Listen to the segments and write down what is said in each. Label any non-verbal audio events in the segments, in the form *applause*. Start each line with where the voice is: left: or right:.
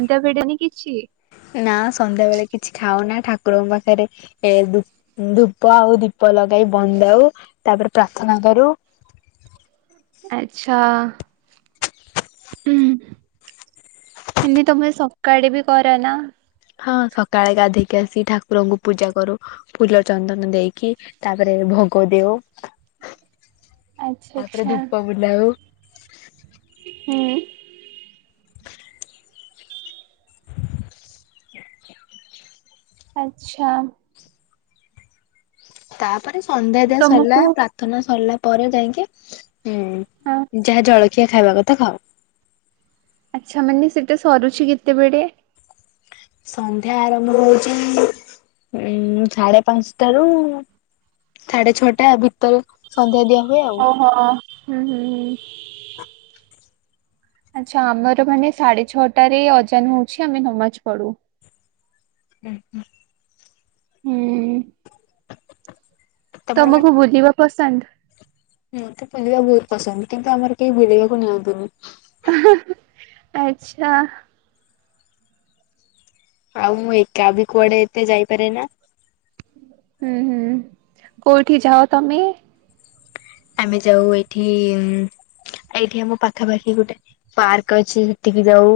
right: ଅଟା ଭିଡନି କିଛି
left: ନା ସନ୍ଧ୍ୟାବେଳେ କିଛି ଖାଉନା ଠାକୁରଙ୍କ ପାଖରେ ଏଃ ଧୂପ ଆଉ ଦୀପ ଲଗାଇ ବନ୍ଦାଉ ତାପରେ ପ୍ରାର୍ଥନା କରୁ।
right: ଆଛା ହୁଁ ଏମିତି ପୁରା ସକାଳେ ବି କର ନା?
left: ହଁ ସକାଳେ ଗାଧେଇକି ଆସି ଠାକୁରଙ୍କୁ ପୂଜା କରୁ। ଫୁଲ ଚନ୍ଦନ ଦେଇକି ତାପରେ ଭୋଗ ଦେଉ।
right: *inaudible*
left: ତାପରେ
right: ଆଚ୍ଛା
left: ଧୁପ ବୁଲାଉ।
right: ହୁଁ।
left: *unintelligible*
right: ଆଛା
left: ତାପରେ ସନ୍ଧ୍ୟା ଦିଆ ସରିଲା
right: ତମକୁ
left: ପ୍ରାର୍ଥନା ସରିଲା ତାପରେ ଯାଇକି
right: ହଁ
left: ହୁଁ ଯାହା ଜଳଖିଆ ଖାଇବା କଥା ଖାଉ।
right: ଆଚ୍ଛା ମାନେ ସେଟା ସରୁଛି କେତେବେଳେ?
left: ସନ୍ଧ୍ୟା ଆରମ୍ଭ ହଉଚି ଉଁ ସାଢେ ପାଞ୍ଚଟାରୁ ସାଢେ ଛଅଟା ଭିତରେ ସନ୍ଧ୍ୟା ଦିଆ ହୁଏ ଆଉ।
right: ଓହ ହୁଁ ହୁଁ ହୁଁ। ଆଛା ଆମର ମାନେ ସାଢେ ଛଅଟାରେ ଅଜାନ ହଉଛି ଆମେ ନମାଜ ପଢୁ।
left: ଉଁ ହୁଁ।
right: ହୁଁ
left: ତମର
right: ତମକୁ ବୁଲିବା ପସନ୍ଦ?
left: ମତେ ବୁଲିବା ବହୁତ ପସନ୍ଦ କିନ୍ତୁ ଆମର କେହି ବୁଲିବାକୁ ନିଅନ୍ତିନି।
right: ଆଚ୍ଛା
left: ଆଉ ମୁଁ ଏକା ବି କୁଆଡେ ଏତେ ଯାଇପାରେ ନା।
right: ଉଁ ହୁଁ, କୋଉଠି ଯାଅ ତମେ?
left: ଆମେ ଯାଉ ଏଇଠି ଏଇଠି ଆମ ପାଖାପାଖି ଗୋଟେ ପାର୍କ ଅଛି ସେଠିକି ଜାଉ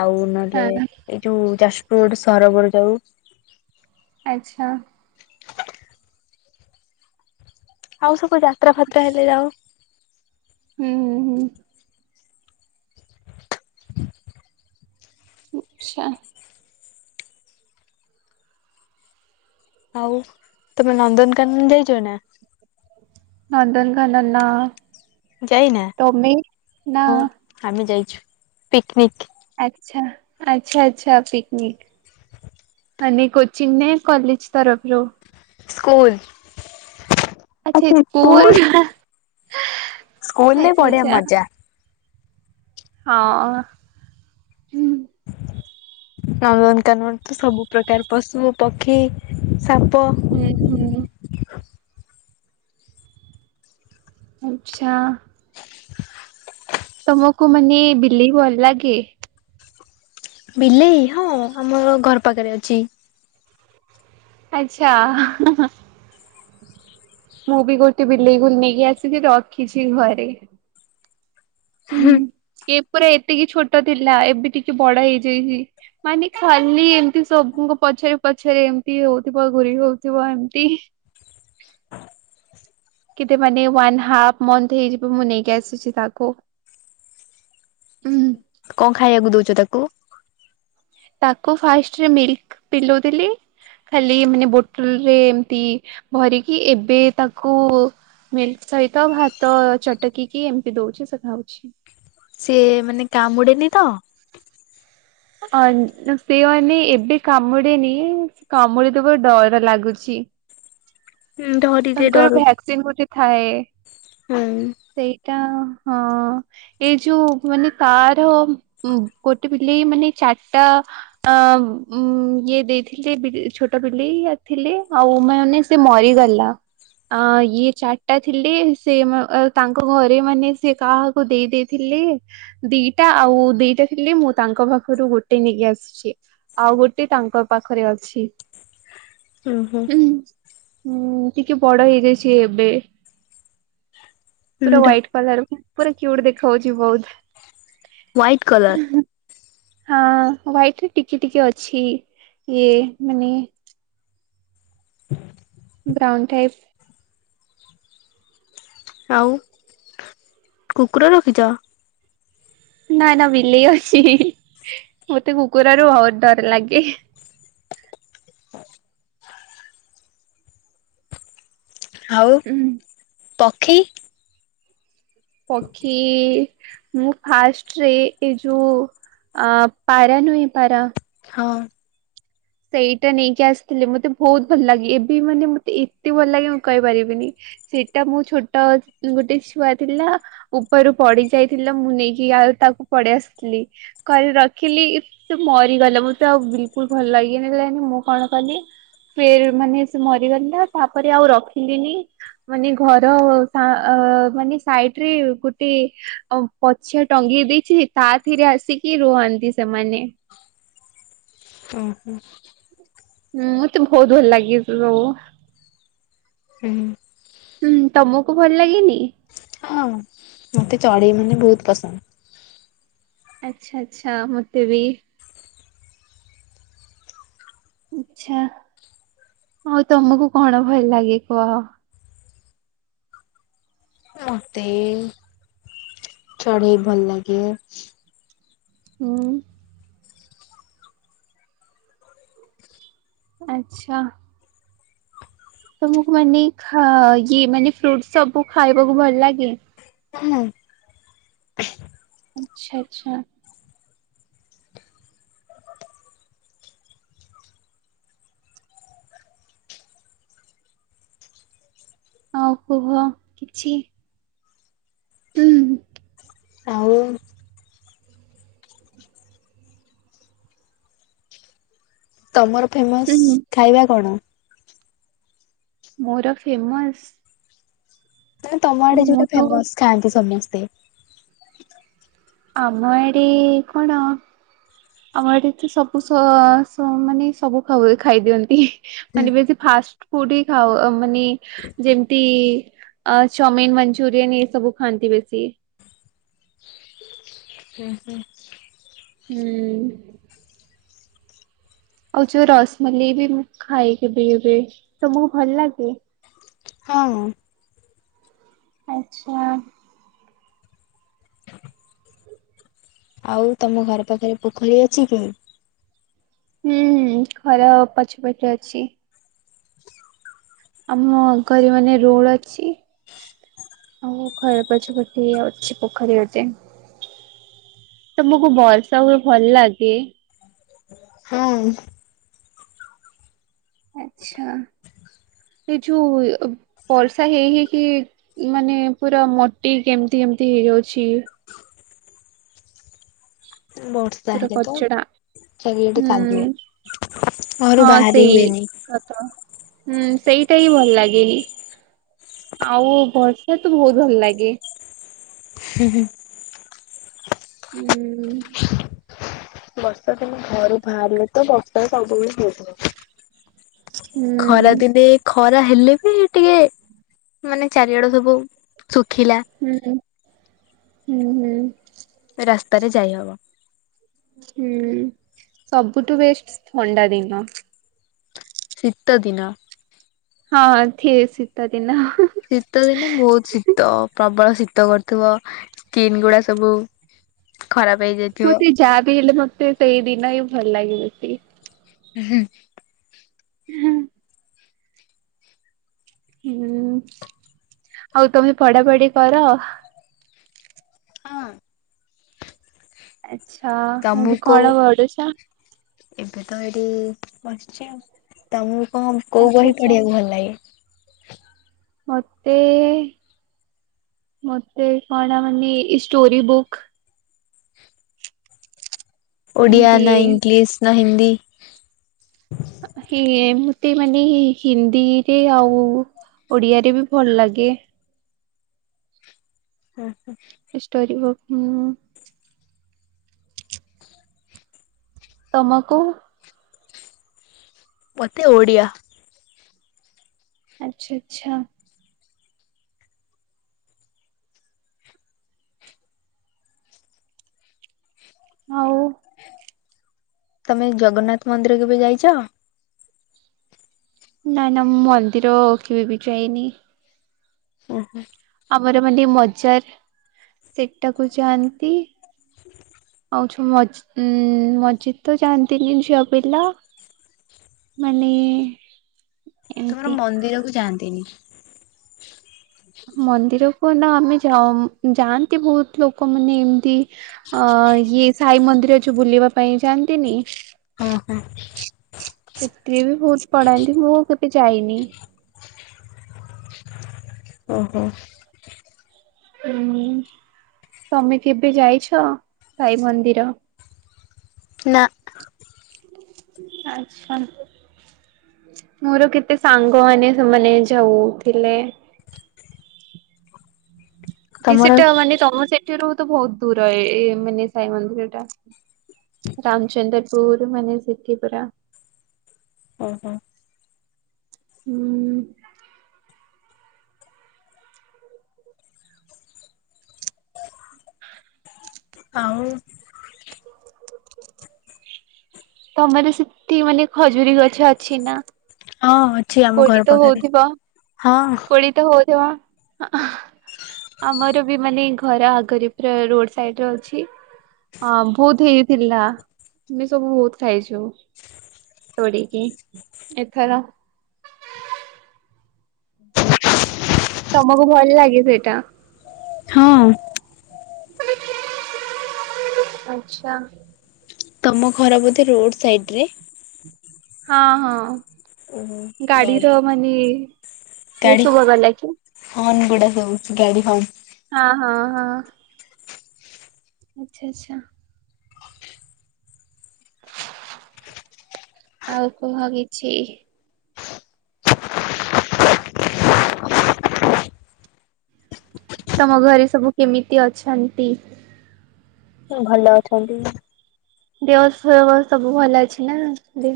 left: ଆଉ ନହେଲେ
right: ହଁ
left: ଏଇ ଯୋଉ ଯାଜପୁର ରୋଡ଼ ସରୋବର ଯାଉ।
right: ଆଚ୍ଛା।
left: ଆଉ ସବୁ ଯାତ୍ରା ଫାତ୍ରା ହେଲେ ଯାଉ।
right: ହୁଁ-ହୁଁ-ହୁଁ। ଆଛା।
left: ଆଉ ତମେ ନନ୍ଦନକାନନ ଯାଇଚ କି ନାଇଁ?
right: ନନ୍ଦନକାନନ
left: ଯାଇନା? ହଁ ଆମେ ଯାଇଛୁ ପିକ୍ନିକ୍।
right: ଆଚ୍ଛା, ଆଚ୍ଛା-ଆଚ୍ଛା ପିକ୍ନିକ୍। ମାନେ କୋଚିଂ ନା ଏଇ କଲେଜ୍ ତରଫରୁ?
left: ସ୍କୁଲ୍।
right: ଆଚ୍ଛା ସ୍କୁଲ୍ ହା।
left: ସ୍କୁଲରେ ବଢ଼ିଆ ମଜା।
right: ହଁ।
left: ନନ୍ଦନକାନନ ତ ସବୁ ପ୍ରକାର ପଶୁ, ପକ୍ଷୀ, ସାପ
right: ହୁଁ-ହୁଁ। ଆଚ୍ଛା। ତମକୁ ମାନେ ବିଲେଇ ଭଲ୍ ଲାଗେ?
left: ବିଲେଇ ହଁ ଆମର ଘର ପାଖରେ ଅଛି।
right: ଆଚ୍ଛା *unintelligible* ମୁଁ ବି ଗୋଟେ ବିଲେଇକୁ ନେଇକି ଆସିକି ରଖିଛି ଘରେ। ସିଏ ପୁରା ଏତିକି ଛୋଟ ଥିଲା, ଏବେ ଟିକେ ବଡ଼ ହେଇଯାଇଚି। ମାନେ ଖାଲି ଏମତି ସବୁଙ୍କ ପଛରେ-ପଛରେ ଏମିତି ହଉଥିବ ଘୁରେ ହଉଥିବ ଏମତି। କେତେ ମାନେ ୱାନ ହାଫ୍ ମନ୍ଥ ହେଇଯିବ ମୁଁ ନେଇକି ଆସିଛି ତାକୁ। ହୁଁ-ହୁଁ।
left: କଣ ଖାଇଆକୁ ଦଉଚ ତାକୁ?
right: ତାକୁ ଫାଷ୍ଟରେ ମିଲ୍କ ପିଲଉଥିଲି। ଖାଲି ମାନେ ବୋଟଲରେ ଏମତି ଭରିକି, ଏବେ ତାକୁ ମିଲ୍କ ସହିତ ଭାତ ଚଟକିକି ଏମିତି ଦଉଚି ସେ ଖାଉଛି।
left: ସିଏ ମାନେ କାମୁଡେନି ତ?
right: ସେ ମାନେ ଏବେ କାମୁଡେନି ସେ କାମୁଡିଦବ ଡର ଲାଗୁଚି।
left: ଡରିରେ
right: ତାଙ୍କର
left: ଡରୁ
right: ଭ୍ୟାକ୍ସିନ୍ ଗୋଟେ ଥାଏ
left: ହୁଁ।
right: ସେଇ ଏଟା ହଁ ଏଇ ଯୋଉ ମାନେ ତାର ଗୋଟେ ବିଲେଇ ମାନେ ଚାରଟା ଅ ଇଏ ଦେଇଥିଲେ ଛୋଟ ବିଲେଇ ଥିଲେ ଆଉ ମାନେ ସେ ମରିଗଲା। ଆ ଇଏ ଚାରିଟା ଥିଲେ ସେ ତାଙ୍କ ଘରେ ମାନେ ସେ କାହାକୁ ଦେଇ-ଦେଇ ଥିଲେ ଦିଟା ଆଉ ଦିଟା ଥିଲେ ମୁଁ ତାଙ୍କ ପାଖରୁ ଗୋଟେ ନେଇକି ଆସିଚି, ଆଉ ଗୋଟେ ତାଙ୍କ ପାଖରେ ଅଛି।
left: ହୁଁ-ହୁଁ।
right: ହୁଁ-ହୁଁ ଟିକେ ବଡ ହେଇଯାଇଛି ଏବେ।
left: ହୁଁ
right: ପୁରା
left: ଧ
right: ହ୍ୱାଇଟ୍ କଲର୍ ପୁରା କ୍ୟୁଟ୍ ଦେଖାହଉଚି ବହୁତ୍।
left: White colour?
right: ହଁ ହ୍ୱାଇଟ୍ ରେ ଟିକେ-ଟିକେ ଅଛି ଇଏ ମାନେ ବ୍ରାଉନ୍ ଟାଇପ୍।
left: ଆଉ କୁକୁର ରଖିଚ?
right: ନା-ନା ବିଲେଇ ଅଛି, ମତେ କୁକୁରରୁ ବହୁତ୍ ଡର ଲାଗେ।
left: ଆଉ
right: ଉଁ,
left: ପକ୍ଷୀ?
right: ପକ୍ଷୀ ମୁଁ ଫାଷ୍ଟରେ ଏଇ ଯୋଉ ଅ ପାରା ନୁହେଁ, ପାରା
left: ହଁ।
right: ସେଇଟା ନେଇକି ଆସିଥିଲେ, ମତେ ବହୁତ୍ ଭଲ ଲାଗେ, ଏବେ ମାନେ ମତେ ଏତେ ଭଲ ଲାଗେ ମୁଁ କହିପାରିବିନି। ସେଇଟା ମୋ ଛୋଟ ଗୋଟେ ଛୁଆ ଥିଲା। ଉପରୁ ପଡି ଯାଇଥିଲା, ମୁଁ ନେଇକି ଆଉ ତାକୁ ପଡେଇ ଆସିଥିଲି। କରି ରଖିଲି ସେ ମରିଗଲା ମତେ ଆଉ ବିଲକୁଲ ଭଲ ଲା ଇଏ ନେଲାନି ମୁଁ କଣ କଲି ଫିର ମାନେ ସେ ମରିଗଲା ତାପରେ ଆଉ ରଖିଲିନି। ମାନେ ଘର ଅ ସା ଅ ମାନେ ସାଇଡ ରେ ଗୋଟେ ଅ ପଛ ଟଙ୍ଗେଇ ଦେଇଛି ତାଥିରେ ଆସିକି ରୁହନ୍ତି ସେମାନେ।
left: ଅ ହୁଁ
right: ହୁଁ ମତେ ବହୁତ ଭଲ ଲାଗେ ଏ ସବୁ
left: ହୁଁ ଉଁ
right: ହୁଁ ତମକୁ ଭଲ ଲାଗେନି?
left: ହଁ ମତେ ଚଢେଇ ମାନେ ବହୁତ ପସନ୍ଦ।
right: ଆଛା, ଆଛା ମତେ ବି। ଆଛା, ଆଉ ତମକୁ କଣ ଭଲ ଲାଗେ କୁହ?
left: ମତେ ଏଇ ଚଢେଇ ଭଲ ଲାଗେ।
right: ହୁଁ ଆଛା। ତମକୁ ମାନେ ଖ ଇଏ ମାନେ, ଫ୍ରୁଟ ସବୁ ଖାଇବାକୁ ଭଲ ଲାଗେ?
left: ନା ନା
right: ଆଛା ଆଛା। ଆଉ କୁହ କିଛି। ହୁଁ।
left: ଆଉ ତମର ଫେମସ୍
right: ହୁଁ
left: ଖାଇବା କଣ?
right: ମୋର ଫେମସ
left: ମାନେ ତମ ଆଡେ
right: ମୁଁ
left: ଯୋଉଟା
right: ତ
left: ଫେମସ ଖାଆନ୍ତି ସମସ୍ତେ।
right: ଆମ ଆଡେ କଣ? ଆମ ଆଡେ ସବୁ ସ ସ ମାନେ ସବୁ ଖାଉ ଖାଇ ଦିଅନ୍ତି
left: ହୁଁ
right: ମାନେ ବେ ଫାଷ୍ଟ ଫୁଡ ହି ଖାଉ ମାନେ ଯେମିତି। ଅ ଚାଉମିିନ, ମଞ୍ଚୁରିୟନ ଏଇ ସବୁ ଖାଆନ୍ତି ବେଶୀ।
left: ହୁଁ ହୁଁ
right: ହୁଁ ଆଉ ଯୋଉ ରସମଲେଇ ବି ମୁଁ ଖାଏ କେବେ କେବେ ତମକୁ ଭଲ ଲାଗେ?
left: ହଁ
right: ଆଛା
left: ଆଉ ତମ ଘର ପାଖରେ ପୋଖରୀ ଅଛି କି?
right: ହୁଁ ଘର ପଛପଟେ ଅଛି। ଆମ ଘରେ ମାନେ *unintelligible* ଅଛି। ଆଉ ଘର ପଛ ପଟେ ଅଛି ପୋଖରୀ ଗୋଟେ। ତମକୁ ବର୍ଷା ହୁଏ ଭଲ ଲାଗେ?
left: ନାଇଁ।
right: ଆଛା ଏ ଯଉ ବର୍ଷା ହେଇ ହେଇକି ମାନେ ପୁରା ମୋଟି କେମିତି କେମତି ହେଇଯାଉଛି।
left: ବର୍ଷା
right: ପୁରା
left: ହେଲେ ତ
right: କଚଡା
left: ଚାରି ଆଡେ
right: ହୁଁ
left: କାଦୁଅ ଘରୁ
right: ହଁ
left: ବାହାରି
right: ସେଇ
left: ହୁଏନି।
right: ହୁଁ ସେଇଟା ହିଁ ଭଲ ଲାଗେନି। ଆଉ ବର୍ଷା ତ ବହୁତ ଭଲ ଲାଗେ।
left: ହେ ହେ।
right: ଉଁ।
left: ବର୍ଷା ଦିନ ଘରୁ ବାହାରିଲେ ତ ବର୍ଷା ସବୁ ବେଳେ ହେଉଥିବ।
right: ହୁଁ।
left: ଖରା ଦିନେ ଖରା ହେଲେ ବି, ଟିକେ ମାନେ ଚାରିଆଡେ ସବୁ ଶୁଖିଲା।
right: ହୁଁ -ହୁଁ -ହୁଁ
left: ରାସ୍ତାରେ ଯାଇହବ।
right: ହୁଁ ସବୁଠୁ ବେଷ୍ଟ ଥଣ୍ଡା ଦିନ।
left: ଶୀତଦିନ।
right: ହଁ ସିତ ଦିନ।
left: ଶୀତଦିନେ ବହୁତ ଶୀତ ପ୍ରବଳ ଶୀତ କରୁଥିବ। ସ୍କିନ୍ ଗୁଡା ସବୁ ଖରାପ ହେଇଯାଇଥିବ।
right: ଚାହା ବିି ହେଲେ ମତେ ସେଇ ଦିନ ହିଁ ଭଲ ଲାଗ ବେଶୀ
left: ହୁଁ।
right: ହୁଁ। ହୁଁ, ଆଉ ତମେ ପଢାପଢି କର।
left: ହଁ।
right: ଆଛା ଏବେ କଣ ବଡୁଛ।
left: ଏବେ ତ ଏଇଠି ବସିଛି, ଆ ତମକୁ କଣ କୋଉ
right: ଆଚ୍ଛା
left: ବହି
right: ଆଚ୍ଛା
left: ପଢିବାକୁ ଭଲ ଲାଗେ।
right: ମତେ, ମତେ କଣ ମାନେ ଷ୍ଟୋରି ବୁକ୍
left: ଓଡ଼ିଆ,
right: ଏମିତି
left: ନା ଇଂଲିଶ ନା ହିନ୍ଦୀ।
right: ହେ ମତେ ମାନେ ହିନ୍ଦୀରେ ଆଉ ଓଡ଼ିଆରେ ବି ଭଲ ଲାଗେ।
left: ହଁ -ହଁ
right: ଷ୍ଟୋରି ବୁକ୍ ହ। ତମକୁ?
left: ମତେ ଓଡିଆ।
right: ଆଚ୍ଛା ଆଛା। ହଉ।
left: ତମେ ଜଗନ୍ନାଥ ମନ୍ଦିର କେବେ ଯାଇଛ।
right: ନାଇଁ ନା ମୁଁ ମନ୍ଦିର କେବେ ବି ଯାଇନି।
left: ହୁ -ହୁଁ
right: ଆମର ମାନେ ମଜାର ସେଟାକୁ ଯାଆନ୍ତି। ଆଉ ଛ ମ ମସ୍ଜିଦ୍ ତ ଯାଆନ୍ତିନି ଝିଅ ପିଲା ମାନେ,
left: ତୁମର
right: ଏମିତି
left: ମନ୍ଦିର କୁ ଯାଆନ୍ତିନି।
right: ମନ୍ଦିର କୁ ନା ଆମେ ଯ ଯାଆନ୍ତି, ବହୁତ ଲୋକମାନେ ଏମିତି ଅ ଇଏ ସାଇ ମନ୍ଦିର ଯୋଉ ବୁଲିବା ପାଇଁ ଯାଆନ୍ତିନି।
left: ହଁ- ହଁ
right: ସେଥିରେ ବି ବହୁତ ପଢାନ୍ତି ମୁଁ କେବେ ଯାଇନି।
left: ଓହୋ।
right: ହୁଁ ତମେ କେବେ ଯାଇଛ, ସାଇ ମନ୍ଦିର।
left: ନା।
right: ଆଚ୍ଛା। ମୋର କେତେ ସାଙ୍ଗମାନେ ସେମାନେ ଯାଉଥିଲେ।
left: ତମର
right: ସେଟା ମାନେ ତମ ସେଠରୁ ତ ବହୁତ ଦୂର ଏ ମାନେ ସାଇ ମନ୍ଦିର ଟା। ରାମଚନ୍ଦ୍ରପୁର ମାନେ ସିଦ୍ଧିପୁରା।
left: ଓହୋ
right: ହୁଁ
left: ଆଉ
right: ତମର ସେଠି ମାନେ ଖଜୁରୀ ଗଛ ଅଛି ନା
left: ହଁ ଅଛି ଆମ
right: କୋଳି
left: ଘର
right: ତ
left: ପାଖରେ
right: ହଉଥିବ?
left: ହଁ।
right: କୋଳି ହଉଥିବ ଆହାଁ। ଆମର ବି ମାନେ ଘର ଆଗରେ ପୁରା ରୋଡ ସାଇଡରେ ଅଛି। ହଁ ବହୁତ ହେଇଥିଲା ଆମେ ସବୁ ବହୁତ ଖାଇଛୁ। ତୋଳିକିି ଏଥର ତମକୁ ଭଲ ଲାଗେ ସେଇଟା।
left: ହଁ
right: ଆଚ୍ଛା
left: ତମ ଘର ବୋଧେ ରୋଡ ସାଇଡରେ।
right: ହଁ ହଁ
left: ଓହୋ ଗାଡି
right: ଗାଡିର ମାନେ ଘେଁ
left: ଗାଡି
right: ଶୁଭା ଗଲା କି?
left: ହର୍ନ ଗୁଡା ହଉଛି ଗାଡି ହର୍ନ।
right: ହଁ ହଁ ହଁ ଆଚ୍ଛା ଆଚ୍ଛା ଆଉ କୁହ କିିଛି। ତମ ଘରେ ସବୁ କେମିତି ଅଛନ୍ତି?
left: ସବୁ ଭଲ ଅଛନ୍ତି।
right: ଦେହ ଫେଅ ସବୁ ଭଲ ଅଛି ନା *inaudible*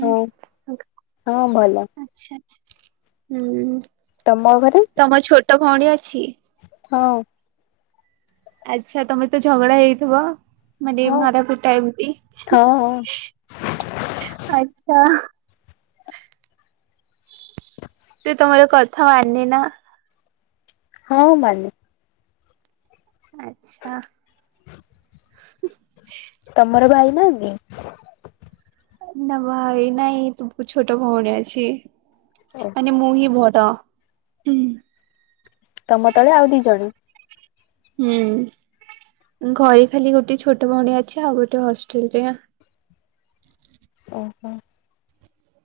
left: ହଁ ହଁ ଭଲ।
right: ଆଚ୍ଛା ହୁଁ
left: ତମ ଘରେ।
right: ତମ ଛୋଟ ଭଉଣୀ ଅଛି।
left: ହଁ
right: ଆଚ୍ଛା ତମେ ତ ଝଗଡା ହେଇଥିବ ମାନେ
left: ହଁ।
right: ମାରାପିଟା ଏମତି ହିଁ
left: ହଁ ହଁ
right: ହିଁ ଆଚ୍ଛା ସେ ତମର କଥା ମାନେ ନା।
left: ହଁ ମାନେ।
right: ଆଚ୍ଛା ହୁଁ
left: ତମର ଭାଇ ନାଆନ୍ତି।
right: ନା ଭାଇ ନାଇଁ ତୁପୁ ଛୋଟ ଭଉଣୀ ଅଛି।
left: ଓ
right: ମାନେ ମୁହି ବଡ ହୁଁ ହୁଁ
left: ତମ ତଳେ ଆଉ ଦି ଜଣ।
right: ହୁଁ ଘରେ ଖାଲି ଗୋଟେ ଛୋଟ ଭଉଣୀ ଅଛି ଆଉ ଗୋଟେ ହଷ୍ଟେଲରେ।
left: ଓହୋ